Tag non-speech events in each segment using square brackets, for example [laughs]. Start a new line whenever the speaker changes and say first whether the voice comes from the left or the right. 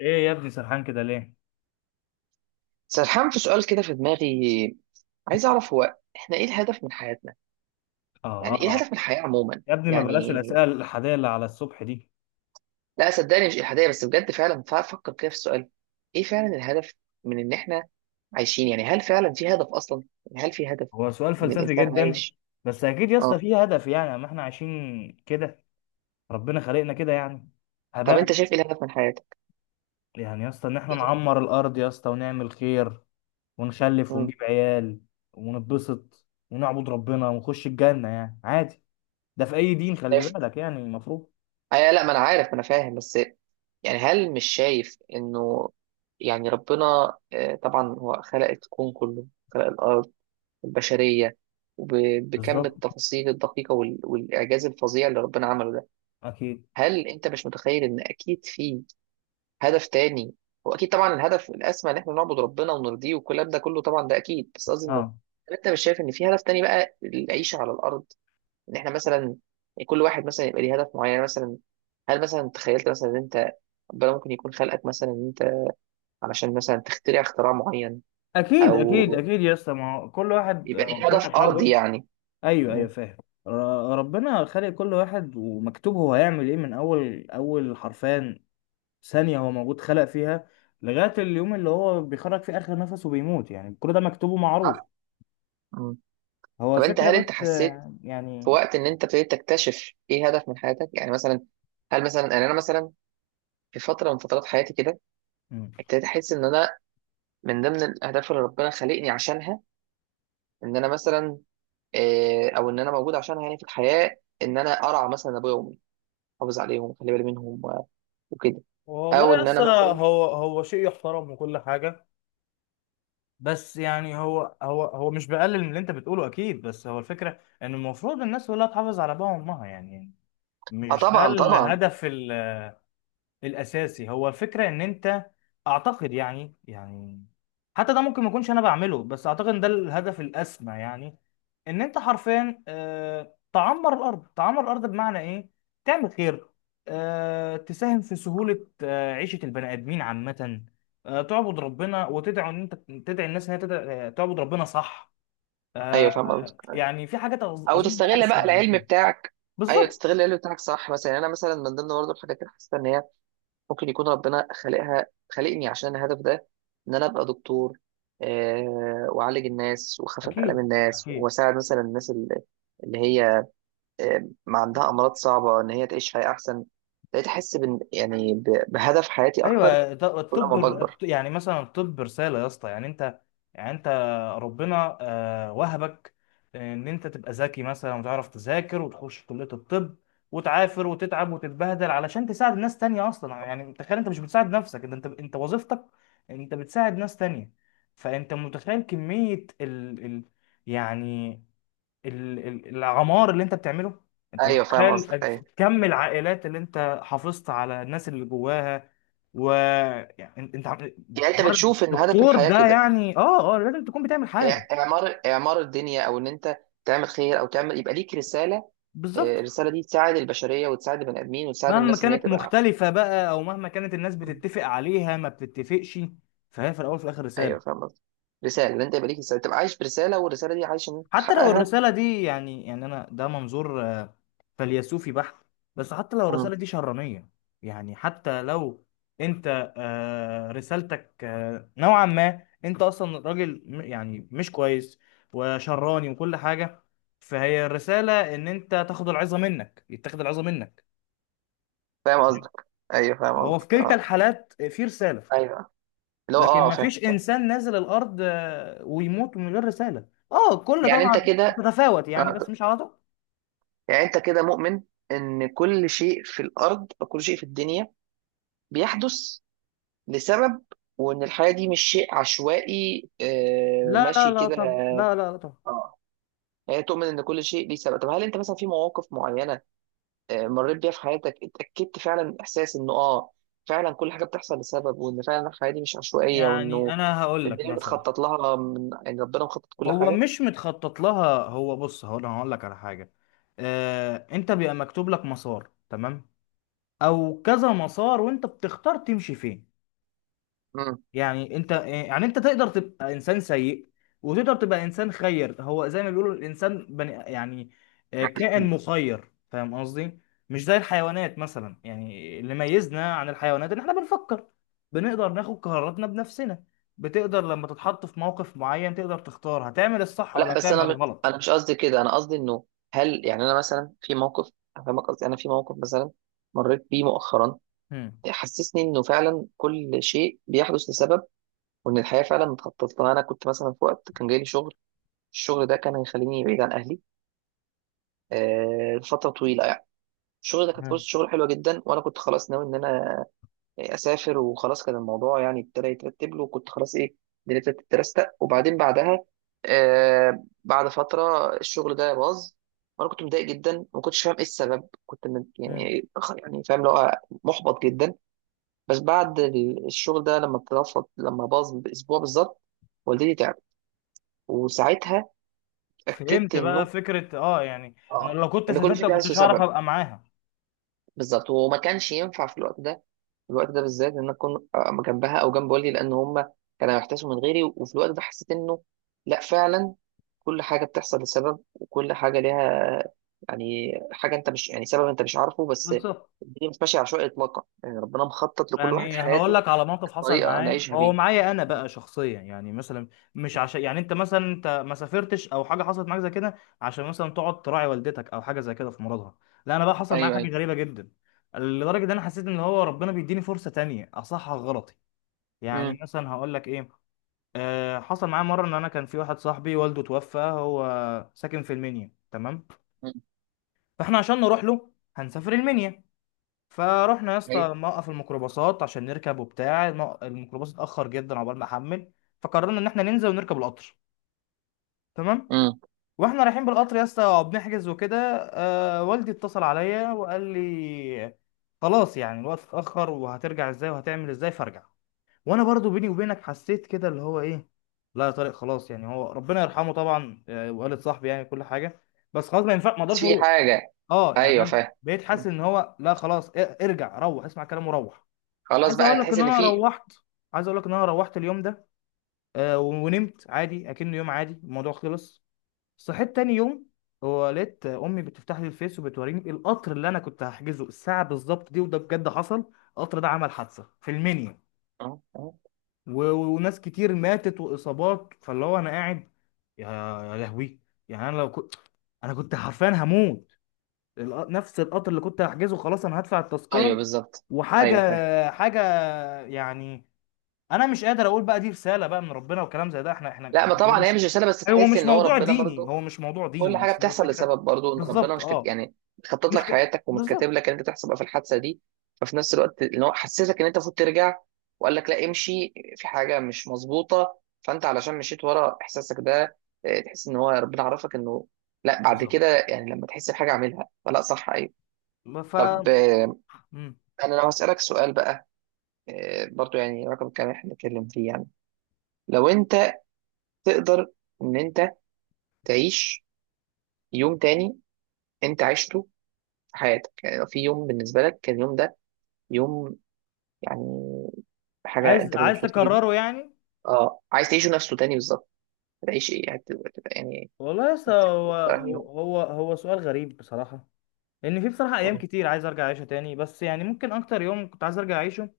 left: ايه يا ابني سرحان كده ليه؟
right: سرحان في سؤال كده في دماغي. عايز اعرف هو احنا ايه الهدف من حياتنا.
left: آه,
right: يعني ايه
left: اه
right: الهدف من الحياة عموما
left: يا ابني ما بلاش
right: يعني.
left: الاسئله الاحاديه اللي على الصبح دي.
right: لا، صدقني مش الحادية بس، بجد فعلا فكر كده في السؤال. ايه فعلا الهدف من ان احنا عايشين؟ يعني هل فعلا في هدف اصلا؟ يعني هل في هدف
left: هو سؤال
right: ان
left: فلسفي
right: الانسان
left: جدا.
right: عايش؟
left: بس اكيد يا اسطى
right: اه.
left: فيه هدف، يعني ما احنا عايشين كده. ربنا خلقنا كده يعني.
right: طب
left: هباء.
right: انت شايف ايه الهدف من حياتك؟
left: يعني يا اسطى ان احنا
right: ايه ده؟
left: نعمر الارض يا اسطى ونعمل خير ونخلف
right: امم.
left: ونجيب عيال ونتبسط ونعبد ربنا ونخش الجنه، يعني عادي. ده في اي دين، خلي
right: شايف.
left: بالك، يعني المفروض.
right: آه، لا، ما انا عارف، ما انا فاهم، بس يعني هل مش شايف انه يعني ربنا، طبعا هو خلق الكون كله، خلق الارض البشرية، وبكم
left: بالظبط.
right: التفاصيل الدقيقة والإعجاز الفظيع اللي ربنا عمله ده.
left: اكيد.
right: هل أنت مش متخيل إن أكيد في هدف تاني؟ وأكيد طبعا الهدف الأسمى إن إحنا نعبد ربنا ونرضيه والكلام ده كله طبعا ده أكيد، بس قصدي إنه
left: اه.
right: هل أنت مش شايف إن في هدف تاني بقى العيشة على الأرض؟ إن إحنا مثلا كل واحد مثلا يبقى ليه هدف معين، يعني مثلا هل مثلا تخيلت مثلا إن أنت ربنا ممكن يكون خلقك مثلا إن أنت علشان مثلا تخترع اختراع معين؟
left: اكيد اكيد
right: أو
left: اكيد يا اسطى، ما هو كل واحد
right: يبقى ليك
left: ربنا
right: هدف أرضي
left: خلقه.
right: يعني.
left: ايوه ايوه فاهم. ر- ربنا خلق كل واحد ومكتوب هو هيعمل ايه من اول حرفان ثانية هو موجود خلق فيها لغاية اليوم اللي هو بيخرج فيه اخر نفس وبيموت، يعني كل ده مكتوب ومعروف.
right: مم.
left: هو
right: طب انت
left: الفكرة
right: هل انت
left: بس
right: حسيت في
left: يعني.
right: وقت ان انت ابتديت تكتشف ايه هدف من حياتك؟ يعني مثلا هل مثلا يعني انا مثلا في فتره من فترات حياتي كده
left: مم.
right: ابتديت احس ان انا من ضمن الاهداف اللي ربنا خلقني عشانها ان انا مثلا، او ان انا موجود عشانها يعني في الحياه ان انا ارعى مثلا ابويا وامي، احافظ عليهم واخلي بالي منهم وكده.
left: والله
right: او
left: يا
right: ان
left: اسطى،
right: انا مثلا،
left: هو شيء يحترم وكل حاجه. بس يعني هو مش بقلل من اللي انت بتقوله، اكيد، بس هو الفكره ان المفروض الناس كلها تحافظ على ابائها وامها يعني.
right: اه
left: مش ده
right: طبعا، طبعا.
left: الهدف الاساسي؟ هو فكره ان انت، اعتقد يعني يعني، حتى ده ممكن ما اكونش انا بعمله، بس اعتقد ان ده الهدف الاسمى يعني. ان انت حرفيا تعمر الارض. تعمر الارض بمعنى ايه؟ تعمل خير، تساهم في سهوله عيشه البني ادمين عامه، تعبد ربنا وتدعو ان انت تدعي الناس ان هي تعبد ربنا، صح؟
right: ايوه فاهم قصدك.
left: يعني في حاجات
right: او
left: اظن
right: تستغل بقى
left: اسمى من
right: العلم
left: كده.
right: بتاعك. ايوه
left: بالظبط.
right: تستغل العلم بتاعك، صح، مثلا يعني انا مثلا من ضمن برضه الحاجات اللي حسيت ان هي ممكن يكون ربنا خلقها، خلقني عشان الهدف ده ان انا ابقى دكتور. واعالج الناس واخفف الام
left: اكيد
right: الناس
left: اكيد
right: واساعد مثلا الناس اللي هي ما عندها امراض صعبه ان هي تعيش حياه احسن. بقيت احس يعني بهدف حياتي اكتر
left: ايوه.
right: كل
left: الطب،
right: ما بكبر.
left: يعني مثلا الطب رساله يا اسطى. يعني انت، يعني انت ربنا وهبك ان انت تبقى ذكي مثلا وتعرف تذاكر وتخش كليه الطب وتعافر وتتعب وتتبهدل علشان تساعد ناس تانية اصلا. يعني تخيل، انت مش بتساعد نفسك، انت وظيفتك انت بتساعد ناس تانية. فانت متخيل كميه ال... ال... يعني العمار اللي انت بتعمله؟ انت
right: ايوه فاهم قصدك،
left: متخيل
right: ايوه.
left: كم العائلات اللي انت حافظت على الناس اللي جواها؟ و، يعني
right: يعني انت
left: حوار
right: بتشوف ان هدف
left: الدكتور
right: الحياه
left: ده
right: كده
left: يعني، اه اه، لازم تكون بتعمل حاجه.
right: اعمار اعمار الدنيا، او ان انت تعمل خير، او تعمل يبقى ليك رساله.
left: بالظبط.
right: الرساله دي تساعد البشريه وتساعد البني ادمين وتساعد
left: مهما
right: الناس ان هي
left: كانت
right: تبقى احسن.
left: مختلفه بقى، او مهما كانت الناس بتتفق عليها ما بتتفقش، فهي في الاول وفي الاخر
right: ايوه
left: رساله.
right: فاهم قصدك. رساله، اللي انت يبقى ليك رساله، تبقى عايش برساله، والرساله دي عايش ان انت
left: حتى لو
right: تحققها.
left: الرساله دي، يعني يعني انا ده منظور فيلسوفي بحت، بس حتى لو
right: مم.
left: الرسالة دي شرانية. يعني حتى لو انت رسالتك نوعا ما انت اصلا راجل يعني مش كويس وشراني وكل حاجة، فهي الرسالة ان انت تاخد العظة منك، يتاخد العظة منك.
right: فاهم قصدك، ايوه فاهم
left: فهو في
right: قصدك،
left: كلتا
right: اه.
left: الحالات في رسالة.
right: ايوه، اللي هو
left: لكن
right: اه، فاهم
left: مفيش
right: فاهم.
left: انسان نازل الارض ويموت من غير رسالة. اه، كل
right: يعني انت
left: طبعا
right: كده،
left: تتفاوت يعني،
right: آه.
left: بس مش على طول.
right: يعني انت كده مؤمن ان كل شيء في الارض او كل شيء في الدنيا بيحدث لسبب، وان الحياه دي مش شيء عشوائي
left: لا لا
right: ماشي
left: لا
right: كده.
left: طب، لا طب.
right: اه. يعني تؤمن ان كل شيء ليه سبب. طب هل انت مثلا في مواقف معينه مريت بيها في حياتك، اتأكدت فعلا من إحساس إنه فعلا كل حاجة بتحصل لسبب، وإن فعلا الحياة دي مش عشوائية،
left: يعني
right: وإنه
left: انا هقول لك
right: الدنيا
left: مثلا.
right: متخطط لها من، يعني ربنا مخطط كل
left: هو
right: حاجة.
left: مش متخطط لها. هو بص، هقول، انا هقول لك على حاجه. انت بيبقى مكتوب لك مسار، تمام، او كذا مسار، وانت بتختار تمشي فين.
right: مم.
left: يعني انت، يعني انت تقدر تبقى انسان سيء وتقدر تبقى انسان خير. هو زي ما بيقولوا، الانسان بني يعني كائن مخير، فاهم قصدي؟ مش زي الحيوانات مثلا. يعني اللي ميزنا عن الحيوانات ان احنا بنفكر، بنقدر ناخد قراراتنا بنفسنا. بتقدر لما تتحط في موقف معين تقدر تختار، هتعمل الصح ولا
right: لا، بس
left: هتعمل
right: أنا
left: الغلط.
right: أنا مش قصدي كده، أنا قصدي إنه هل يعني أنا مثلا في موقف، أفهمك قصدي، أنا في موقف مثلا مريت بيه مؤخرا
left: مم.
right: حسسني إنه فعلا كل شيء بيحدث لسبب وإن الحياة فعلا متخطط لها. أنا كنت مثلا في وقت كان جاي لي شغل، الشغل ده كان هيخليني بعيد عن أهلي لفترة طويلة. الشغل ده كانت
left: تمام.
right: فرصة شغل حلوة جدا، وأنا كنت خلاص ناوي إن أنا أسافر وخلاص، كان الموضوع يعني ابتدى يترتب له، وكنت خلاص إيه دنيتي تترستق، وبعدين بعدها بعد فترة الشغل ده باظ، وأنا كنت متضايق جدا وما كنتش فاهم إيه السبب، كنت من
left: مم.
right: يعني يعني فاهم اللي هو محبط جدا. بس بعد الشغل ده لما اترفض، لما باظ بأسبوع بالظبط، والدتي تعبت، وساعتها اتأكدت
left: فهمت بقى
right: إنه
left: فكرة، اه يعني انا
right: آه
left: لو كنت
right: إن كل
left: سافرت
right: شيء
left: ما
right: ده له
left: كنتش هعرف
right: سبب.
left: ابقى معاها.
right: بالظبط، وما كانش ينفع في الوقت ده، في الوقت ده بالذات ان انا اكون جنبها او جنب والدي، لان هم كانوا يحتاسوا من غيري، وفي الوقت ده حسيت انه لا فعلا كل حاجه بتحصل لسبب، وكل حاجه ليها يعني حاجه انت مش، يعني سبب انت مش عارفه، بس
left: بالظبط.
right: الدنيا مش ماشيه عشوائي اطلاقا، يعني ربنا مخطط لكل واحد
left: يعني هقول
right: حياته
left: لك على موقف حصل
right: بطريقه
left: معايا
right: نعيشها
left: هو،
right: بيه.
left: معايا انا بقى شخصيا، يعني مثلا، مش عشان يعني انت مثلا انت ما سافرتش او حاجه حصلت معاك زي كده عشان مثلا تقعد تراعي والدتك او حاجه زي كده في مرضها. لا، انا بقى حصل معايا
right: ايوه،
left: حاجه
right: ايوه.
left: غريبه جدا، لدرجه ان انا حسيت ان هو ربنا بيديني فرصه تانية اصحح غلطي. يعني
right: امم،
left: مثلا هقول لك ايه. آه، حصل معايا مره ان انا كان في واحد صاحبي والده توفى، هو ساكن في المنيا، تمام. فاحنا عشان نروح له هنسافر المنيا. فروحنا يا
right: ايوه،
left: اسطى موقف الميكروباصات عشان نركب، وبتاع الميكروباص اتاخر جدا عقبال ما حمل. فقررنا ان احنا ننزل ونركب القطر، تمام.
right: امم.
left: واحنا رايحين بالقطر يا اسطى بنحجز وكده، آه، والدي اتصل عليا وقال لي خلاص، يعني الوقت اتاخر، وهترجع ازاي وهتعمل ازاي، فارجع. وانا برضو بيني وبينك حسيت كده اللي هو ايه، لا يا طارق خلاص، يعني هو ربنا يرحمه طبعا وقالت صاحبي يعني كل حاجه، بس خلاص ما ينفع، ما
right: بس
left: اقدرش
right: في
left: اروح.
right: حاجه.
left: اه، يعني
right: ايوه
left: انا
right: فاهم.
left: بقيت حاسس
right: مم.
left: ان هو لا خلاص، ارجع، روح اسمع كلامه، روح.
right: خلاص
left: عايز
right: بقى
left: اقول لك
right: تحس
left: ان
right: ان
left: انا
right: في.
left: روحت عايز اقول لك ان انا روحت اليوم ده ونمت عادي اكنه يوم عادي، الموضوع خلص. صحيت تاني يوم ولقيت امي بتفتح لي الفيس وبتوريني القطر اللي انا كنت هحجزه الساعه بالظبط دي، وده بجد حصل. القطر ده عمل حادثه في المنيا
right: اه، اه،
left: وناس كتير ماتت واصابات، فاللي هو انا قاعد، يا، يا لهوي. يعني انا لو كنت، انا كنت حرفيا هموت. نفس القطر اللي كنت هحجزه، خلاص انا هدفع
right: ايوه
left: التذكره
right: بالظبط.
left: وحاجه،
right: ايوه فاهم.
left: حاجه يعني. انا مش قادر اقول بقى دي رساله بقى من ربنا وكلام زي ده، احنا احنا.
right: لا، ما
left: هو
right: طبعا هي
left: مش
right: مش رساله، بس
left: هو
right: تحس
left: مش
right: ان هو
left: موضوع
right: ربنا
left: ديني،
right: برضو
left: هو مش موضوع
right: كل
left: ديني،
right: حاجه
left: بس هو
right: بتحصل
left: فكره.
right: لسبب. برضو ان ربنا
left: بالظبط.
right: مش
left: اه.
right: يعني مخطط لك
left: مش ك...
right: حياتك، ومش كاتب
left: بالظبط.
right: لك ان انت تحصل بقى في الحادثه دي. ففي نفس الوقت ان هو حسسك ان انت المفروض ترجع، وقال لك لا، امشي في حاجه مش مظبوطه، فانت علشان مشيت ورا احساسك ده تحس ان هو ربنا عرفك انه لا، بعد
left: بالظبط.
right: كده يعني لما تحس بحاجه اعملها فلا، صح. ايوه.
left: ف،
right: طب
left: مم.
right: انا لو هسالك سؤال بقى، برضو يعني رقم كام احنا بنتكلم فيه، يعني لو انت تقدر ان انت تعيش يوم تاني انت عشته في حياتك، يعني لو في يوم بالنسبه لك كان اليوم ده يوم، يعني حاجه
left: عايز،
right: انت كنت
left: عايز
right: مبسوط فيه جدا.
left: تكرره يعني؟
right: اه عايز تعيشه نفسه تاني بالظبط. هتعيش ايه، هتبقى يعني
left: والله لسه، هو
right: هتبقى أنهي
left: هو
right: يوم؟
left: هو هو سؤال غريب بصراحه. لان في بصراحه ايام كتير عايز ارجع اعيشها تاني، بس يعني ممكن اكتر يوم كنت عايز ارجع اعيشه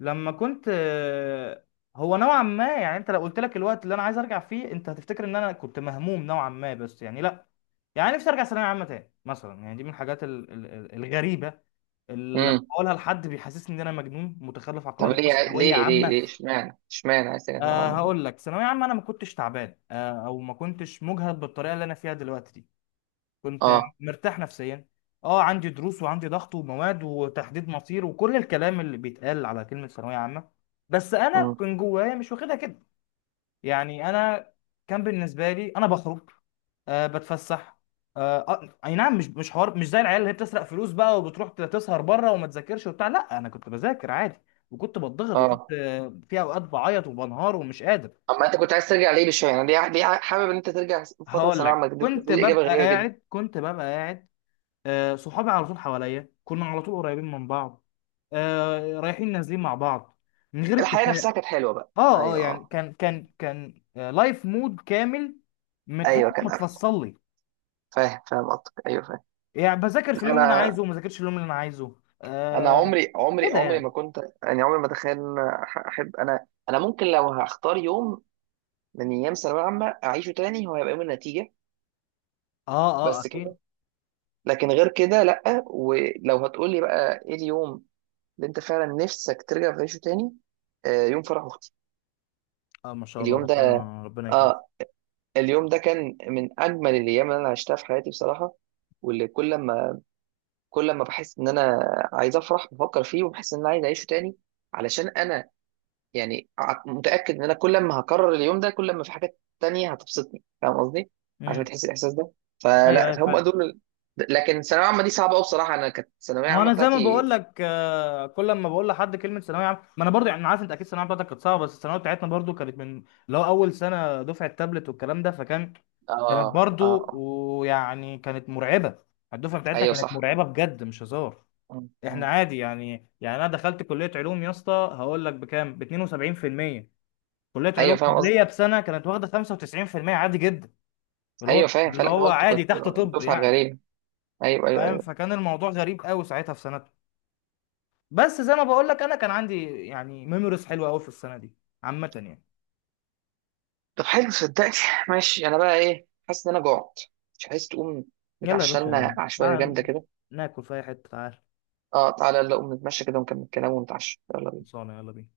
left: لما كنت هو نوعا ما، يعني انت لو قلت لك الوقت اللي انا عايز ارجع فيه انت هتفتكر ان انا كنت مهموم نوعا ما، بس يعني لا. يعني نفسي ارجع ثانويه عامه تاني مثلا. يعني دي من الحاجات الغريبه، اللي لما
right: امم.
left: بقولها لحد بيحسسني ان انا مجنون متخلف عقليا،
right: طب
left: اللي هو
right: ليه عاي-
left: ثانويه
right: ليه ليه
left: عامه.
right: ليه اشمعنى عايز ترجع
left: آه،
right: للعمر ده؟
left: هقول لك، ثانويه عامه انا ما كنتش تعبان او ما كنتش مجهد بالطريقه اللي انا فيها دلوقتي دي. كنت
right: اه،
left: مرتاح نفسيا. اه عندي دروس وعندي ضغط ومواد وتحديد مصير وكل الكلام اللي بيتقال على كلمة ثانوية عامة، بس انا
right: امم،
left: كان جوايا مش واخدها كده. يعني انا كان بالنسبة لي انا بخرج، آه، بتفسح، اي نعم، مش حوار مش زي العيال اللي هي بتسرق فلوس بقى وبتروح تسهر بره وما تذاكرش وبتاع. لا، انا كنت بذاكر عادي وكنت بتضغط وكنت
right: اه.
left: في اوقات بعيط وبنهار ومش قادر.
right: اما انت كنت عايز ترجع ليه بشويه، يعني ليه حابب ان انت ترجع لفتره
left: هقول
right: ثانويه عامه
left: لك،
right: دي؟ بالنسبه لي اجابه غريبه جدا.
left: كنت ببقى قاعد صحابي على طول حواليا، كنا على طول قريبين من بعض، رايحين نازلين مع بعض من غير
right: الحياه
left: اتفاق.
right: نفسها كانت حلوه بقى؟
left: اه اه،
right: ايوه،
left: يعني
right: اه.
left: كان لايف مود كامل، متحس
right: ايوه
left: انه
right: كان أحلى.
left: متفصل لي.
right: فاهم فاهم قصدك، ايوه فاهم.
left: يعني بذاكر في
right: لا،
left: اليوم اللي انا
right: انا
left: عايزه وما ذاكرش اليوم اللي انا عايزه.
right: انا
left: آه
right: عمري عمري
left: كده
right: عمري ما
left: يعني.
right: كنت، يعني عمري ما اتخيل ان أنا احب، انا ممكن لو هختار يوم من ايام ثانويه عامه اعيشه تاني هو هيبقى يوم النتيجه.
left: اه اه
right: بس
left: اكيد.
right: كده. لكن غير كده لا، ولو هتقولي بقى ايه اليوم اللي انت فعلا نفسك ترجع تعيشه تاني، يوم فرح اختي.
left: اه ما شاء الله،
right: اليوم ده،
left: ربنا يكرم.
right: اه، اليوم ده كان من اجمل الايام اللي انا عشتها في حياتي بصراحه، واللي كل ما بحس ان انا عايز افرح بفكر فيه وبحس ان انا عايز اعيشه تاني علشان انا يعني متأكد ان انا كل ما هكرر اليوم ده كل ما في حاجات تانية هتبسطني، فاهم قصدي؟ عشان
left: امم.
right: تحس الاحساس ده.
left: ايوه
right: فلا هم
left: ايوه.
right: دول لكن ثانوية عامة دي صعبة قوي بصراحة، انا كانت الثانوية
left: ما هو
right: عامة
left: انا زي ما
right: بتاعتي.
left: بقول لك كل ما بقول لحد كلمه ثانويه عامه، ما انا برضو يعني، أنا عارف انت اكيد الثانويه بتاعتك كانت صعبه، بس الثانويه بتاعتنا برضو كانت من اللي هو اول سنه دفعه تابلت والكلام ده، فكان
right: اه،
left: كانت
right: اه،
left: برضو،
right: آه.
left: ويعني كانت مرعبه. الدفعه بتاعتنا
right: ايوه
left: كانت
right: صح.
left: مرعبه بجد، مش هزار. احنا
right: م.
left: عادي يعني، يعني انا دخلت كليه علوم يا اسطى هقول لك بكام، ب 72%. كليه علوم
right: ايوه فاهم قصدي،
left: قبليه بسنه كانت واخده 95% عادي جدا، اللي هو
right: ايوه فاهم. فلا هو انتوا
left: عادي
right: كنت
left: تحت طب
right: دفعة
left: يعني.
right: غريبة. ايوه، ايوه،
left: فاهم،
right: ايوه.
left: فكان الموضوع غريب قوي ساعتها في سنه. بس زي ما بقول لك، انا كان عندي يعني ميموريز حلوه قوي في السنه دي عامه يعني.
right: طب حلو، صدقني. [laughs] ماشي، انا بقى ايه، حاسس ان انا جوعت، مش عايز تقوم
left: يلا يا
right: نتعشى لنا
left: باشا،
right: عشوائية جامدة
left: تعال
right: كده؟
left: ناكل في اي حته، تعال.
right: اه تعالى، يلا قوم نتمشى كده ونكمل كلام ونتعشى، يلا بينا.
left: خلصانه، يلا بينا.